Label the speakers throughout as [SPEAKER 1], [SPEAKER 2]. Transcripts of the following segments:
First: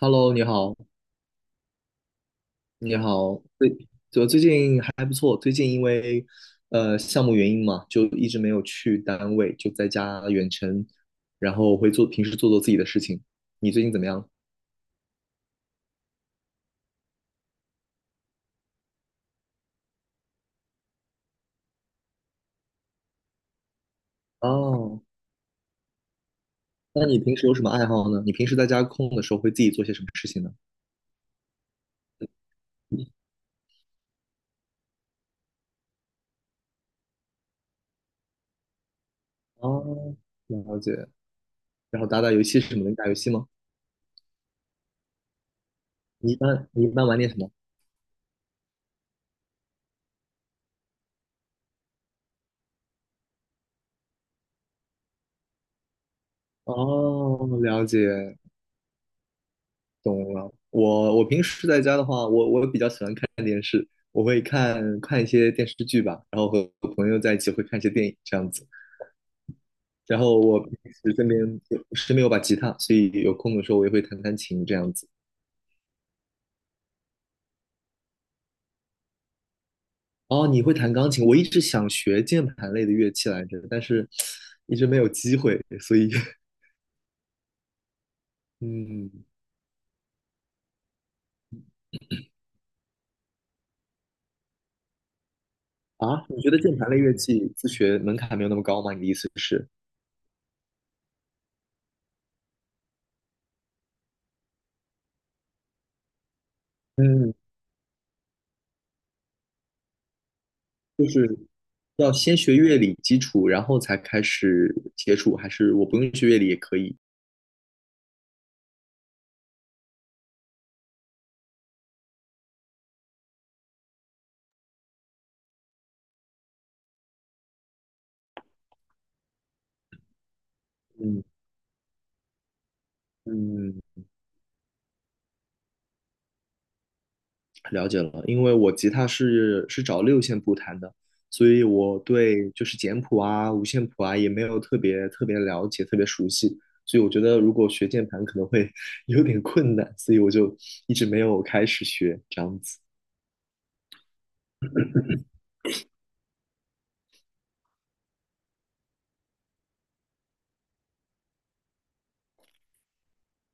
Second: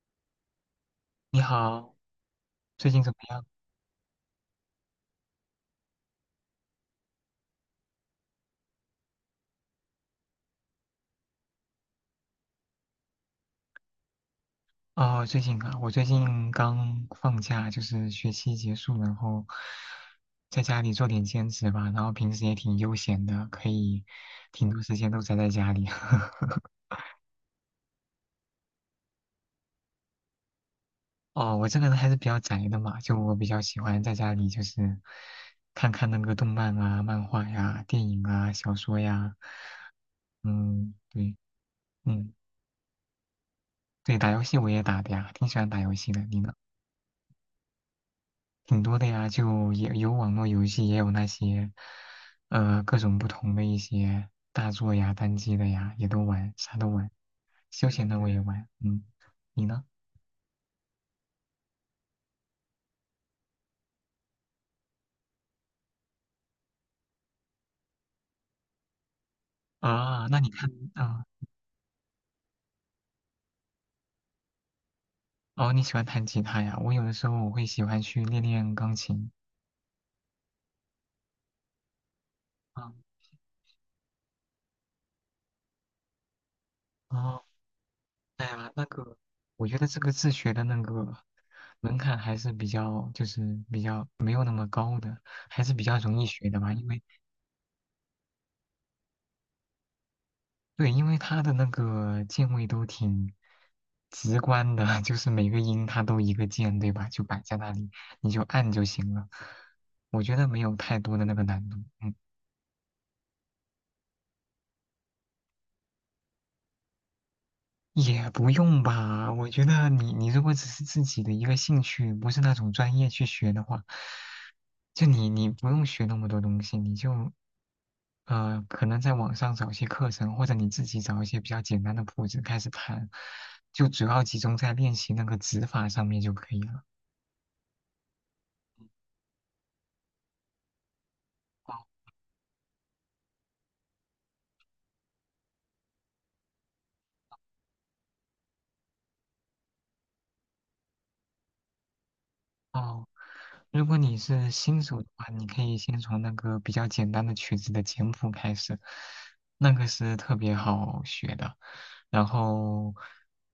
[SPEAKER 1] Hello，你好，
[SPEAKER 2] 你好，最
[SPEAKER 1] 你
[SPEAKER 2] 近怎么
[SPEAKER 1] 好，
[SPEAKER 2] 样？
[SPEAKER 1] 就最近还不错，最近因为项目原因嘛，就一直没有去单位，就在家远程，然后会做平时做自己的事情。你最近怎么样？
[SPEAKER 2] 哦，最近啊，我最近刚放假，就是学期结束，然后在家里做点兼职吧，然后平时也挺悠闲的，可以挺多时
[SPEAKER 1] 哦，
[SPEAKER 2] 间都宅在家里。
[SPEAKER 1] 那你平时有什么爱好呢？你平时在家空的时候会自己做些什么事情呢？
[SPEAKER 2] 哦，我这个人还是比较宅的嘛，就我比较喜欢在家里就是看看那个动漫啊、漫画呀、电影啊、小说呀，
[SPEAKER 1] 哦，了解。
[SPEAKER 2] 嗯，对，
[SPEAKER 1] 然后打打
[SPEAKER 2] 嗯，
[SPEAKER 1] 游戏什么的，你打游戏吗？
[SPEAKER 2] 对，打游戏我也打的呀，挺喜欢打游戏的。
[SPEAKER 1] 你一
[SPEAKER 2] 你呢？
[SPEAKER 1] 般你一般玩点什么？
[SPEAKER 2] 挺多的呀，就也有网络游戏，也有那些，各种不同的一些大作呀、单机的呀，也都玩，啥都玩。
[SPEAKER 1] 哦，了
[SPEAKER 2] 休
[SPEAKER 1] 解。
[SPEAKER 2] 闲的我也玩，嗯，你呢？
[SPEAKER 1] 懂了。我平时在家的话，我比较喜欢看电视，我会看看一些电视剧吧，然后和朋友在一起会看一些电影这样子。然
[SPEAKER 2] 啊，
[SPEAKER 1] 后
[SPEAKER 2] 那你
[SPEAKER 1] 我
[SPEAKER 2] 看，
[SPEAKER 1] 平时
[SPEAKER 2] 啊，
[SPEAKER 1] 身边有把吉他，所以有空的时候我也会弹弹琴这样子。
[SPEAKER 2] 哦，你喜欢弹吉他呀？我有的时候我会喜欢去练练钢琴。
[SPEAKER 1] 哦，你会弹钢琴？我一直想学键盘类的
[SPEAKER 2] 啊，
[SPEAKER 1] 乐器来着，但是一直没有机会，所以
[SPEAKER 2] 哦，哎呀，那
[SPEAKER 1] 嗯。
[SPEAKER 2] 个，我觉得这个自学的那个门槛还是比较，就是比较没有那么高的，还是比较容
[SPEAKER 1] 啊，
[SPEAKER 2] 易
[SPEAKER 1] 你
[SPEAKER 2] 学
[SPEAKER 1] 觉得
[SPEAKER 2] 的吧，
[SPEAKER 1] 键
[SPEAKER 2] 因
[SPEAKER 1] 盘类
[SPEAKER 2] 为。
[SPEAKER 1] 乐器自学门槛没有那么高吗？你的意思是？
[SPEAKER 2] 对，因为它的那个键位都挺直观的，就是每个音它都一个键，对吧？就
[SPEAKER 1] 嗯。
[SPEAKER 2] 摆在那里，你就按就行了。我觉得没有太多的那个难度，
[SPEAKER 1] 要
[SPEAKER 2] 嗯，
[SPEAKER 1] 先学乐理基础，然后才开始接触，还是我不用学乐理也可以？
[SPEAKER 2] 也不用吧。我觉得你如果只是自己的一个兴趣，不是那种专业去学的话，就你不用学那么多东西，你就可能在网上找一些课程，或者你自己找
[SPEAKER 1] 嗯。
[SPEAKER 2] 一些比较简单的谱子开始弹，
[SPEAKER 1] 嗯，
[SPEAKER 2] 就主要集中在练习那个指法上面就可以了。
[SPEAKER 1] 了解了，因为我吉他是找六线谱弹的，所以
[SPEAKER 2] 哦，
[SPEAKER 1] 我对就是简谱啊、五线谱啊也没有特别了解、特别熟悉，所以我觉得如果学键盘可能会 有点困难，所以我就一直没有开始学这样子。
[SPEAKER 2] 哦，如果你是新手的话，你可以先从那个比较简单的曲子的简谱开始，那个是特别好学的。然后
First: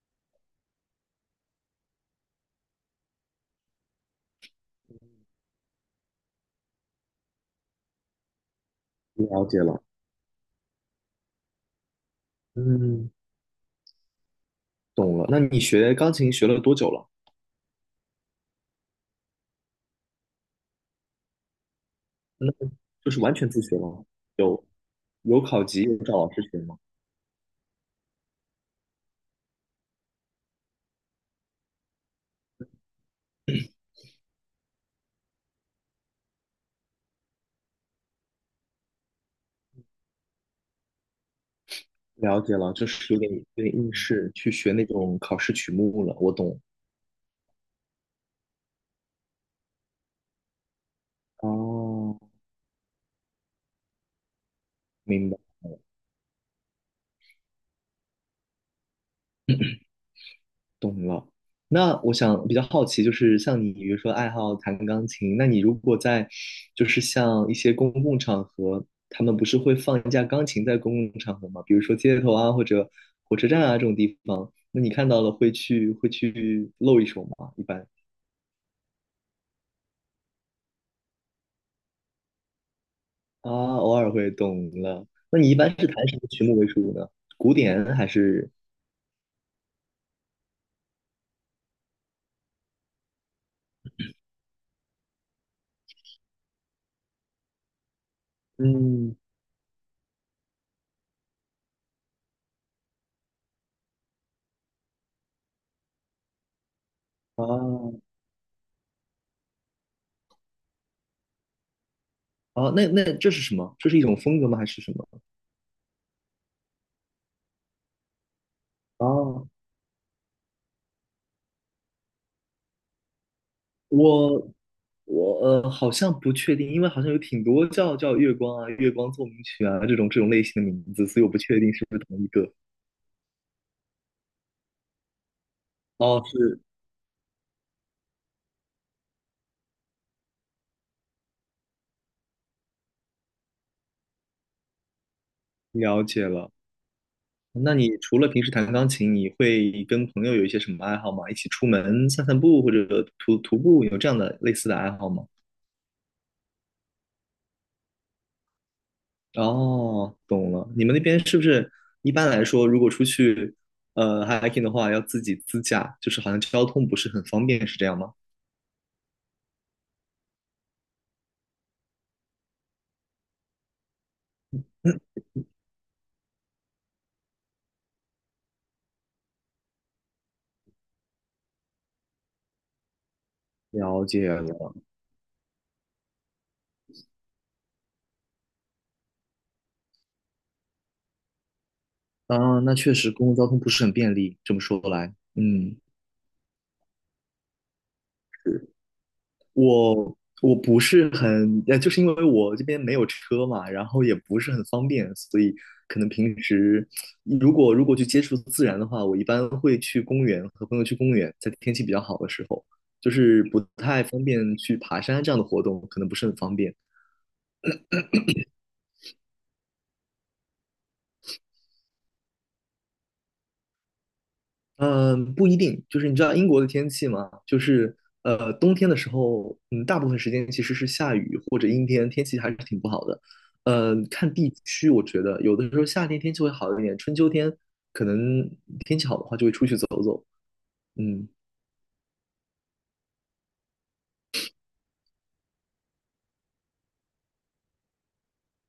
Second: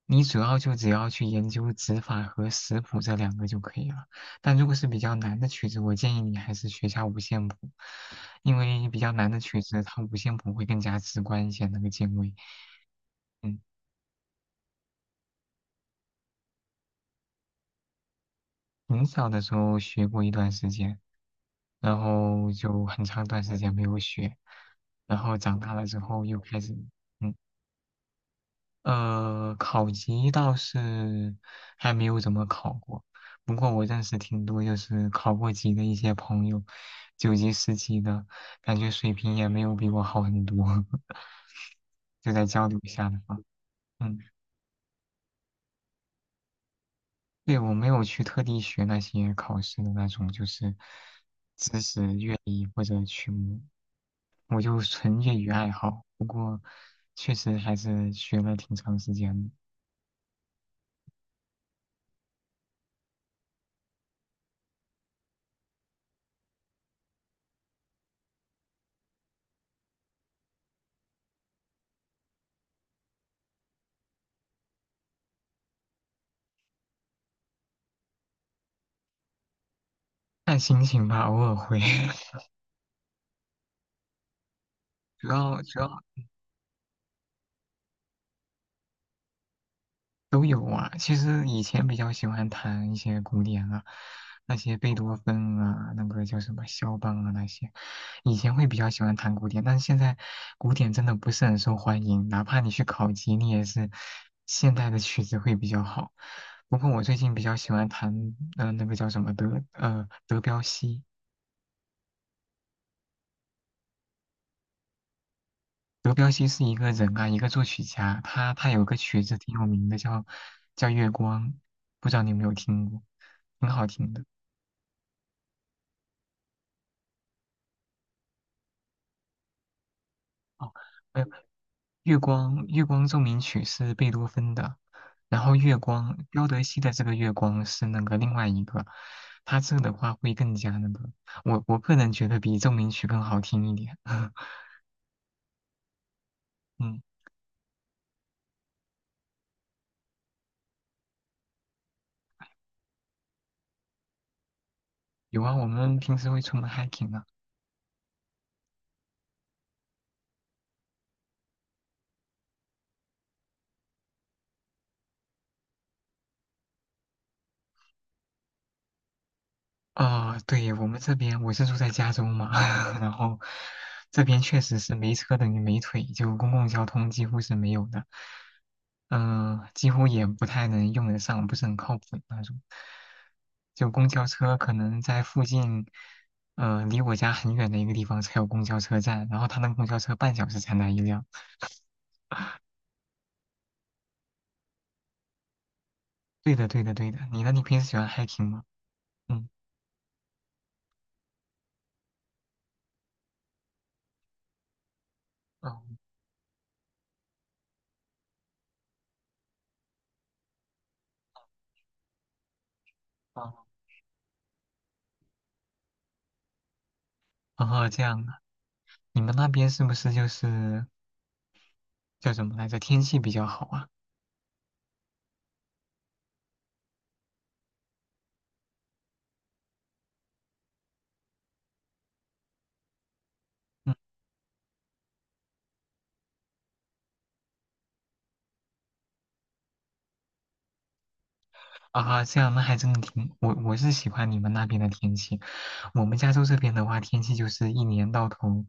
[SPEAKER 2] 你主要就只要去研究指法和食谱这两个就可以了。但如果是比较难的曲子，我建议你还是学下五线谱，因为比较难的
[SPEAKER 1] 了解
[SPEAKER 2] 曲子
[SPEAKER 1] 了，
[SPEAKER 2] 它五线谱会更加直观一些那个键位。
[SPEAKER 1] 嗯，
[SPEAKER 2] 嗯。
[SPEAKER 1] 懂了。那你学钢琴学了多久了？
[SPEAKER 2] 很小的时候学过一段时间，然后就很
[SPEAKER 1] 就是
[SPEAKER 2] 长一
[SPEAKER 1] 完
[SPEAKER 2] 段
[SPEAKER 1] 全
[SPEAKER 2] 时
[SPEAKER 1] 自
[SPEAKER 2] 间
[SPEAKER 1] 学
[SPEAKER 2] 没有
[SPEAKER 1] 了，
[SPEAKER 2] 学，
[SPEAKER 1] 有
[SPEAKER 2] 然后
[SPEAKER 1] 有
[SPEAKER 2] 长
[SPEAKER 1] 考
[SPEAKER 2] 大
[SPEAKER 1] 级，
[SPEAKER 2] 了
[SPEAKER 1] 有
[SPEAKER 2] 之
[SPEAKER 1] 找
[SPEAKER 2] 后
[SPEAKER 1] 老
[SPEAKER 2] 又
[SPEAKER 1] 师学
[SPEAKER 2] 开始，
[SPEAKER 1] 吗？
[SPEAKER 2] 嗯，考级倒是还没有怎么考过，不过我认识挺多就是考过级的一些朋友，九级、十级的，感觉水平也没有比我好很多，就
[SPEAKER 1] 了
[SPEAKER 2] 在
[SPEAKER 1] 解
[SPEAKER 2] 交
[SPEAKER 1] 了，
[SPEAKER 2] 流
[SPEAKER 1] 就
[SPEAKER 2] 一下
[SPEAKER 1] 是
[SPEAKER 2] 的
[SPEAKER 1] 有点
[SPEAKER 2] 话，
[SPEAKER 1] 有点应
[SPEAKER 2] 嗯。
[SPEAKER 1] 试去学那种考试曲目了，我懂。
[SPEAKER 2] 对，我没有去特地学那些考试的那种，就是知识、
[SPEAKER 1] 哦，
[SPEAKER 2] 乐理或者曲目，我就纯
[SPEAKER 1] 明
[SPEAKER 2] 业
[SPEAKER 1] 白，
[SPEAKER 2] 余爱好。不过，确实还是学了挺长时间的，
[SPEAKER 1] 懂了。那我想比较好奇，就是像你，比如说爱好弹钢琴，那你如果在，就是像一些公共场合，他们不是会放一架钢琴在公共场合吗？比如说街头啊，或者火车站啊这种地方，那你看到了会去露一手吗？一般？
[SPEAKER 2] 看心情吧，偶尔会。
[SPEAKER 1] 啊，偶尔会懂了。
[SPEAKER 2] 主
[SPEAKER 1] 那你一
[SPEAKER 2] 要
[SPEAKER 1] 般
[SPEAKER 2] 主
[SPEAKER 1] 是
[SPEAKER 2] 要
[SPEAKER 1] 弹什么曲目为主呢？古典还是？
[SPEAKER 2] 都有啊。其实以前比较喜欢弹一些古典啊，那些贝多芬啊，那个叫什么肖邦啊那些，以前会比较喜欢
[SPEAKER 1] 嗯。
[SPEAKER 2] 弹古典，但是现在古典真的不是很受欢迎，哪怕你去考级，你也是现代的曲子会比较好。不过我最近比
[SPEAKER 1] 啊。
[SPEAKER 2] 较喜欢弹，那个叫什么德彪西。
[SPEAKER 1] 啊？那这是什么？这是一种风格吗？还是什么？
[SPEAKER 2] 德彪西是一个人啊，一个作曲家，他有个曲子
[SPEAKER 1] 啊，
[SPEAKER 2] 挺有名的，叫《月光》，不知道你有没有听过，挺好听的。
[SPEAKER 1] 我我好像不确定，因为好像有挺多叫月光啊、月光奏鸣曲啊这种类型
[SPEAKER 2] 哦，
[SPEAKER 1] 的名字，
[SPEAKER 2] 没
[SPEAKER 1] 所以
[SPEAKER 2] 有，
[SPEAKER 1] 我不确定是不是
[SPEAKER 2] 月
[SPEAKER 1] 同一个。
[SPEAKER 2] 光月光奏鸣曲是贝多芬的，然后月光
[SPEAKER 1] 哦，
[SPEAKER 2] 彪
[SPEAKER 1] 是
[SPEAKER 2] 德西的这个月光是那个另外一个，他这个的话会更加那个，我个人觉得比奏鸣曲更好听一点。
[SPEAKER 1] 了解了。
[SPEAKER 2] 嗯，
[SPEAKER 1] 那你除了平时弹钢琴，你会跟朋友有一些什么爱好吗？一起出门散散步，或者徒步，有这样的类似的爱好吗？
[SPEAKER 2] 有啊，我们平时会出门 hiking 啊。
[SPEAKER 1] 哦，懂了。你们那边是不是一般来说，如果出去hiking 的话，要自己自驾，就是好像交通不是很方便，是这样吗？
[SPEAKER 2] 啊、对，我们这边我是住在加州嘛，然后这边确实是没车等于没腿，就公共交通几乎是没有的，嗯、几乎也不太能用得上，不是很靠谱的那种。就
[SPEAKER 1] 了
[SPEAKER 2] 公交
[SPEAKER 1] 解了。
[SPEAKER 2] 车可能在附近，离我家很远的一个地方才有公交车站，然后他那个公交车半小时才来一辆。
[SPEAKER 1] 啊，那确实公共交通不是很便利，这么说来，嗯。
[SPEAKER 2] 对的，对的，对的。你呢？你平时喜欢 hiking 吗？嗯，
[SPEAKER 1] 我我不是很，就是因为我这边没有车嘛，然后也不是很方便，所以
[SPEAKER 2] 哦，
[SPEAKER 1] 可能平时如果去接触自然的话，我一般会去公园，和朋友去公园，在天气比较好的时候，就是
[SPEAKER 2] 哦，
[SPEAKER 1] 不太方便去爬山这样的活动，可能不是很方便。
[SPEAKER 2] 哦，这样啊。你们那边是不是就是叫什么来着？天气比较好啊。
[SPEAKER 1] 嗯，不一定，就是你知道英国的天气吗？就是冬天的时候，嗯，大部分时间其实是下雨或者阴天，天气还是挺不好的。
[SPEAKER 2] 嗯
[SPEAKER 1] 呃，看地区，我觉得有的时候夏天天气会好一点，春秋天可能天气好的话就会出去走走。嗯。
[SPEAKER 2] 啊，这样那还真的挺，我是喜欢你们那边的天气。我们加州这边的话，天气就是一年到头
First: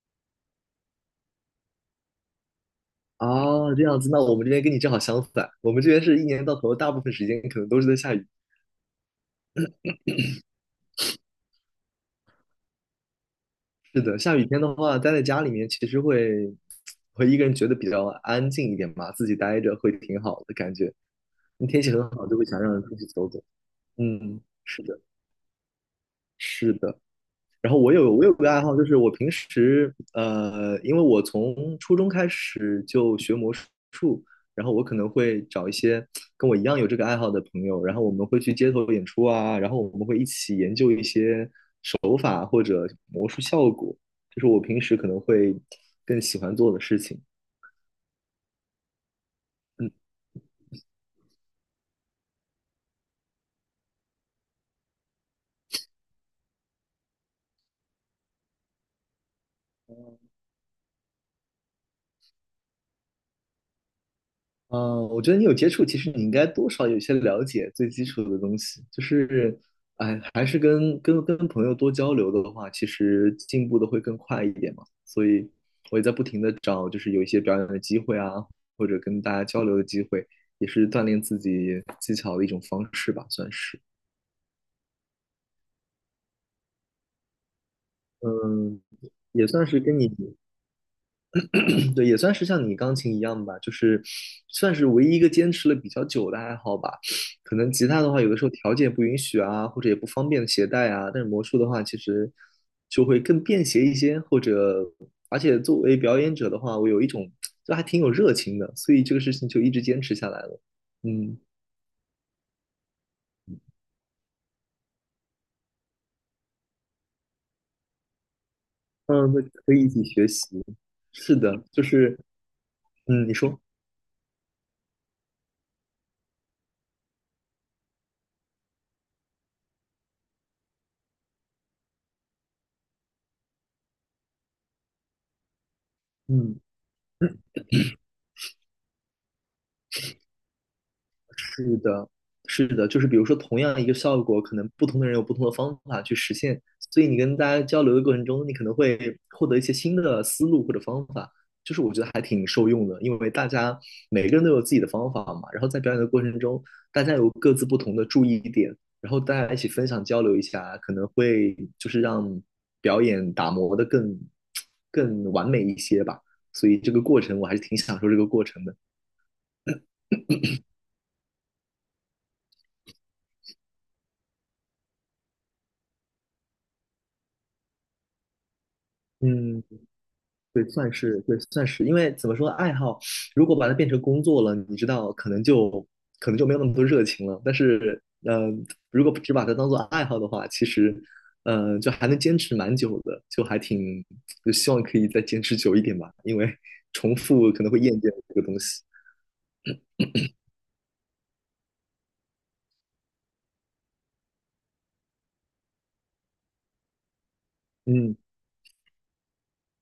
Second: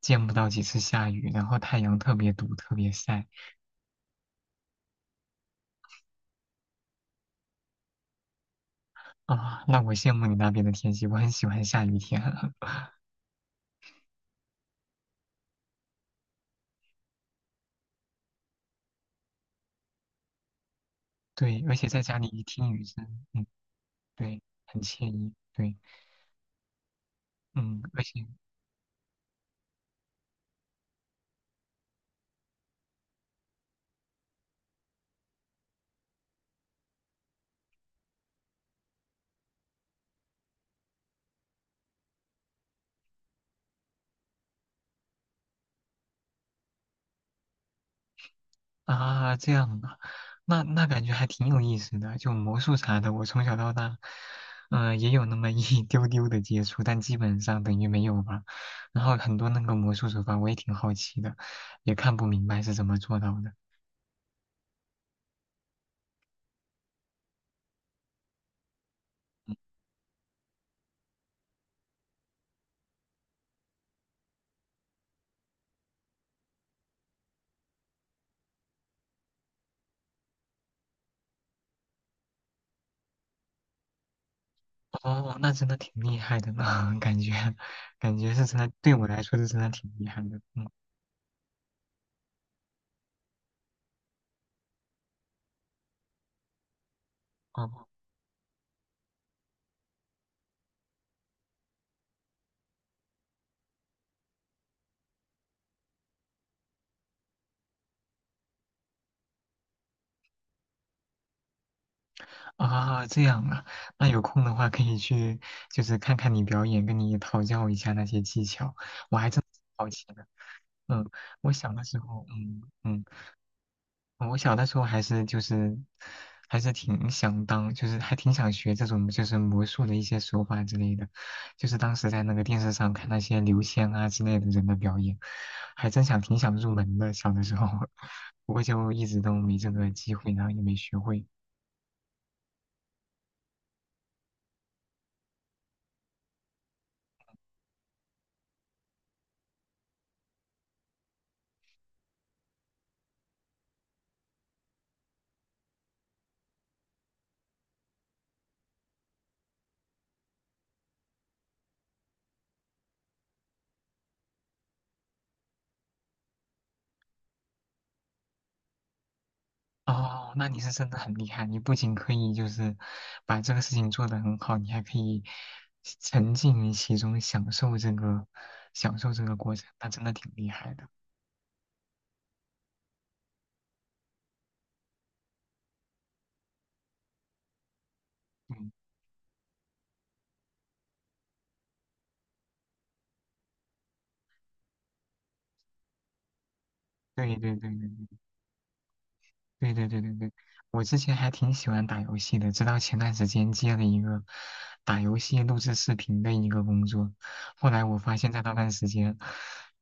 [SPEAKER 2] 见不到几次下雨，然后太阳特别毒，特别晒
[SPEAKER 1] 哦，这样子，那我们这边跟你正好相反，我们这边是一年到头大部分时间可能都是在下雨。
[SPEAKER 2] 啊。那我羡慕你那边的天气，我很喜欢下雨天。
[SPEAKER 1] 是的，下雨天的话，待在家里面其实会一个人觉得比较安静一点吧，自己待着会挺好的感觉。
[SPEAKER 2] 对，
[SPEAKER 1] 那
[SPEAKER 2] 而
[SPEAKER 1] 天
[SPEAKER 2] 且
[SPEAKER 1] 气
[SPEAKER 2] 在
[SPEAKER 1] 很
[SPEAKER 2] 家
[SPEAKER 1] 好，
[SPEAKER 2] 里
[SPEAKER 1] 就
[SPEAKER 2] 一
[SPEAKER 1] 会想
[SPEAKER 2] 听
[SPEAKER 1] 让人
[SPEAKER 2] 雨
[SPEAKER 1] 出
[SPEAKER 2] 声，
[SPEAKER 1] 去走走。
[SPEAKER 2] 嗯，
[SPEAKER 1] 嗯，
[SPEAKER 2] 对，很
[SPEAKER 1] 是的，
[SPEAKER 2] 惬意。对，
[SPEAKER 1] 是的。然后
[SPEAKER 2] 嗯，
[SPEAKER 1] 我
[SPEAKER 2] 而
[SPEAKER 1] 有我
[SPEAKER 2] 且
[SPEAKER 1] 有个爱好，就是我平时因为我从初中开始就学魔术，然后我可能会找一些跟我一样有这个爱好的朋友，然后我们会去街头演出啊，然后我们会一起研究一些手法或者魔术效果，这是我平时可能会更喜欢做的事情。
[SPEAKER 2] 啊，这样
[SPEAKER 1] 嗯。
[SPEAKER 2] 啊，那感觉还挺有意思的。就魔术啥的，我从小到大，嗯、也有那么一 丢丢的接触，但基本上等于没有吧。然后很多那个魔术手法，我也挺好奇的，也看不明白是怎么做到的。
[SPEAKER 1] 呃，我觉得你有接触，其实你应该多少有些了解最基础的东西。就是，哎，还是跟朋友多交流的话，其实进步的会更快一点嘛。所以我也在不停的找，就是有一些表演的机会啊，或者跟大家交流的机会，也是锻炼自己技巧的一种方式吧，算是。
[SPEAKER 2] 哦，那真的挺厉害的呢，感觉是真的，
[SPEAKER 1] 嗯，
[SPEAKER 2] 对我来说是
[SPEAKER 1] 也
[SPEAKER 2] 真
[SPEAKER 1] 算
[SPEAKER 2] 的
[SPEAKER 1] 是
[SPEAKER 2] 挺
[SPEAKER 1] 跟
[SPEAKER 2] 厉
[SPEAKER 1] 你。
[SPEAKER 2] 害的。嗯，
[SPEAKER 1] 对，也算是像你钢琴一样吧，就是算是唯一一个坚持了比较久的爱好吧。可能
[SPEAKER 2] 哦，
[SPEAKER 1] 吉他的话，有的时候条件不允许啊，或者也不方便携带啊。但是魔术的话，其实就会更便携一些，或者而且作为表演者的话，我有一种就还挺有热情的，所以这个事情就一直坚持下来了。嗯。
[SPEAKER 2] 啊，这样啊，那有空的话可以去，就是看看你表演，跟你讨教一下那些技巧，我还
[SPEAKER 1] 嗯，
[SPEAKER 2] 真
[SPEAKER 1] 那
[SPEAKER 2] 挺
[SPEAKER 1] 可以
[SPEAKER 2] 好
[SPEAKER 1] 一起
[SPEAKER 2] 奇的。
[SPEAKER 1] 学习。
[SPEAKER 2] 嗯，
[SPEAKER 1] 是
[SPEAKER 2] 我
[SPEAKER 1] 的，
[SPEAKER 2] 小
[SPEAKER 1] 就
[SPEAKER 2] 的时
[SPEAKER 1] 是
[SPEAKER 2] 候，
[SPEAKER 1] 嗯，你说
[SPEAKER 2] 嗯我小的时候还是就是挺想当，就是还挺想学这种就是魔术的一些手法之类的，就是当时在那个电视上看那些刘谦啊之类的人的表演，还挺想
[SPEAKER 1] 嗯。
[SPEAKER 2] 入门的，小的时候，不过就一直都没这个机会，然后也没学会。
[SPEAKER 1] 是的，是的，就是比如说同样一个效果，可能不同的人有不同的方法去实现，所以你跟大家交流的过程中，你可能会获得一些新的思路或者方法，就是我觉得还挺受用的，因为大家每个人都有自己的方法嘛，然后在表演的过程中，大家有各自不同的注意点，然后大家一起分享交流一下，可能会就是让表演打磨的更完美一些吧，所以这个过程我还是挺享受这个过程的，
[SPEAKER 2] 哦，那你是真的很厉害，你不仅可以就是把这个事情做得很好，你还可以沉浸于其中，享受这个过
[SPEAKER 1] 嗯。
[SPEAKER 2] 程，那真的挺厉
[SPEAKER 1] 对，
[SPEAKER 2] 害的。
[SPEAKER 1] 算是对，算是，因为怎么说，爱好如果把它变成工作了，你知道，可能就没有那么多热情了。但是，嗯，
[SPEAKER 2] 嗯，
[SPEAKER 1] 如果只把它当做爱好的话，其实，嗯，就还能坚持蛮久的，就还挺，就希望可以再坚持久一点吧，因为 重
[SPEAKER 2] 对
[SPEAKER 1] 复
[SPEAKER 2] 对
[SPEAKER 1] 可
[SPEAKER 2] 对
[SPEAKER 1] 能
[SPEAKER 2] 对
[SPEAKER 1] 会厌倦这个东西。
[SPEAKER 2] 对对对对对对，我之前还挺喜欢打游戏的，直到前段时间接了一个打游戏录制视频的一个工作，后来我发
[SPEAKER 1] 嗯，
[SPEAKER 2] 现，在那段时间，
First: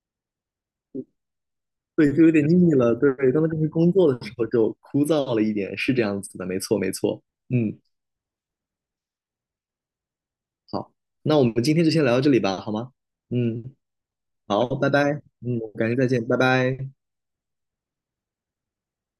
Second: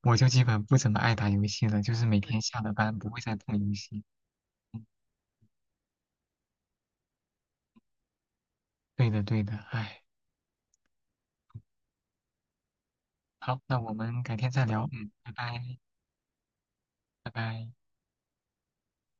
[SPEAKER 2] 我就基本不怎么爱打游戏了，就是
[SPEAKER 1] 对，
[SPEAKER 2] 每
[SPEAKER 1] 就有
[SPEAKER 2] 天
[SPEAKER 1] 点
[SPEAKER 2] 下了
[SPEAKER 1] 腻了。
[SPEAKER 2] 班不
[SPEAKER 1] 对，
[SPEAKER 2] 会再
[SPEAKER 1] 当它
[SPEAKER 2] 碰
[SPEAKER 1] 变成
[SPEAKER 2] 游
[SPEAKER 1] 工
[SPEAKER 2] 戏。
[SPEAKER 1] 作的时候，就
[SPEAKER 2] 嗯，
[SPEAKER 1] 枯燥了一点，是这样子的，没错，没错。嗯，
[SPEAKER 2] 对的对的，唉。
[SPEAKER 1] 好，那我们今天就先聊到这里吧，好吗？
[SPEAKER 2] 好，
[SPEAKER 1] 嗯。
[SPEAKER 2] 那我们改天再
[SPEAKER 1] 好，
[SPEAKER 2] 聊，
[SPEAKER 1] 拜
[SPEAKER 2] 嗯，
[SPEAKER 1] 拜，
[SPEAKER 2] 拜
[SPEAKER 1] 嗯，
[SPEAKER 2] 拜，
[SPEAKER 1] 改天再见，拜拜。
[SPEAKER 2] 拜拜。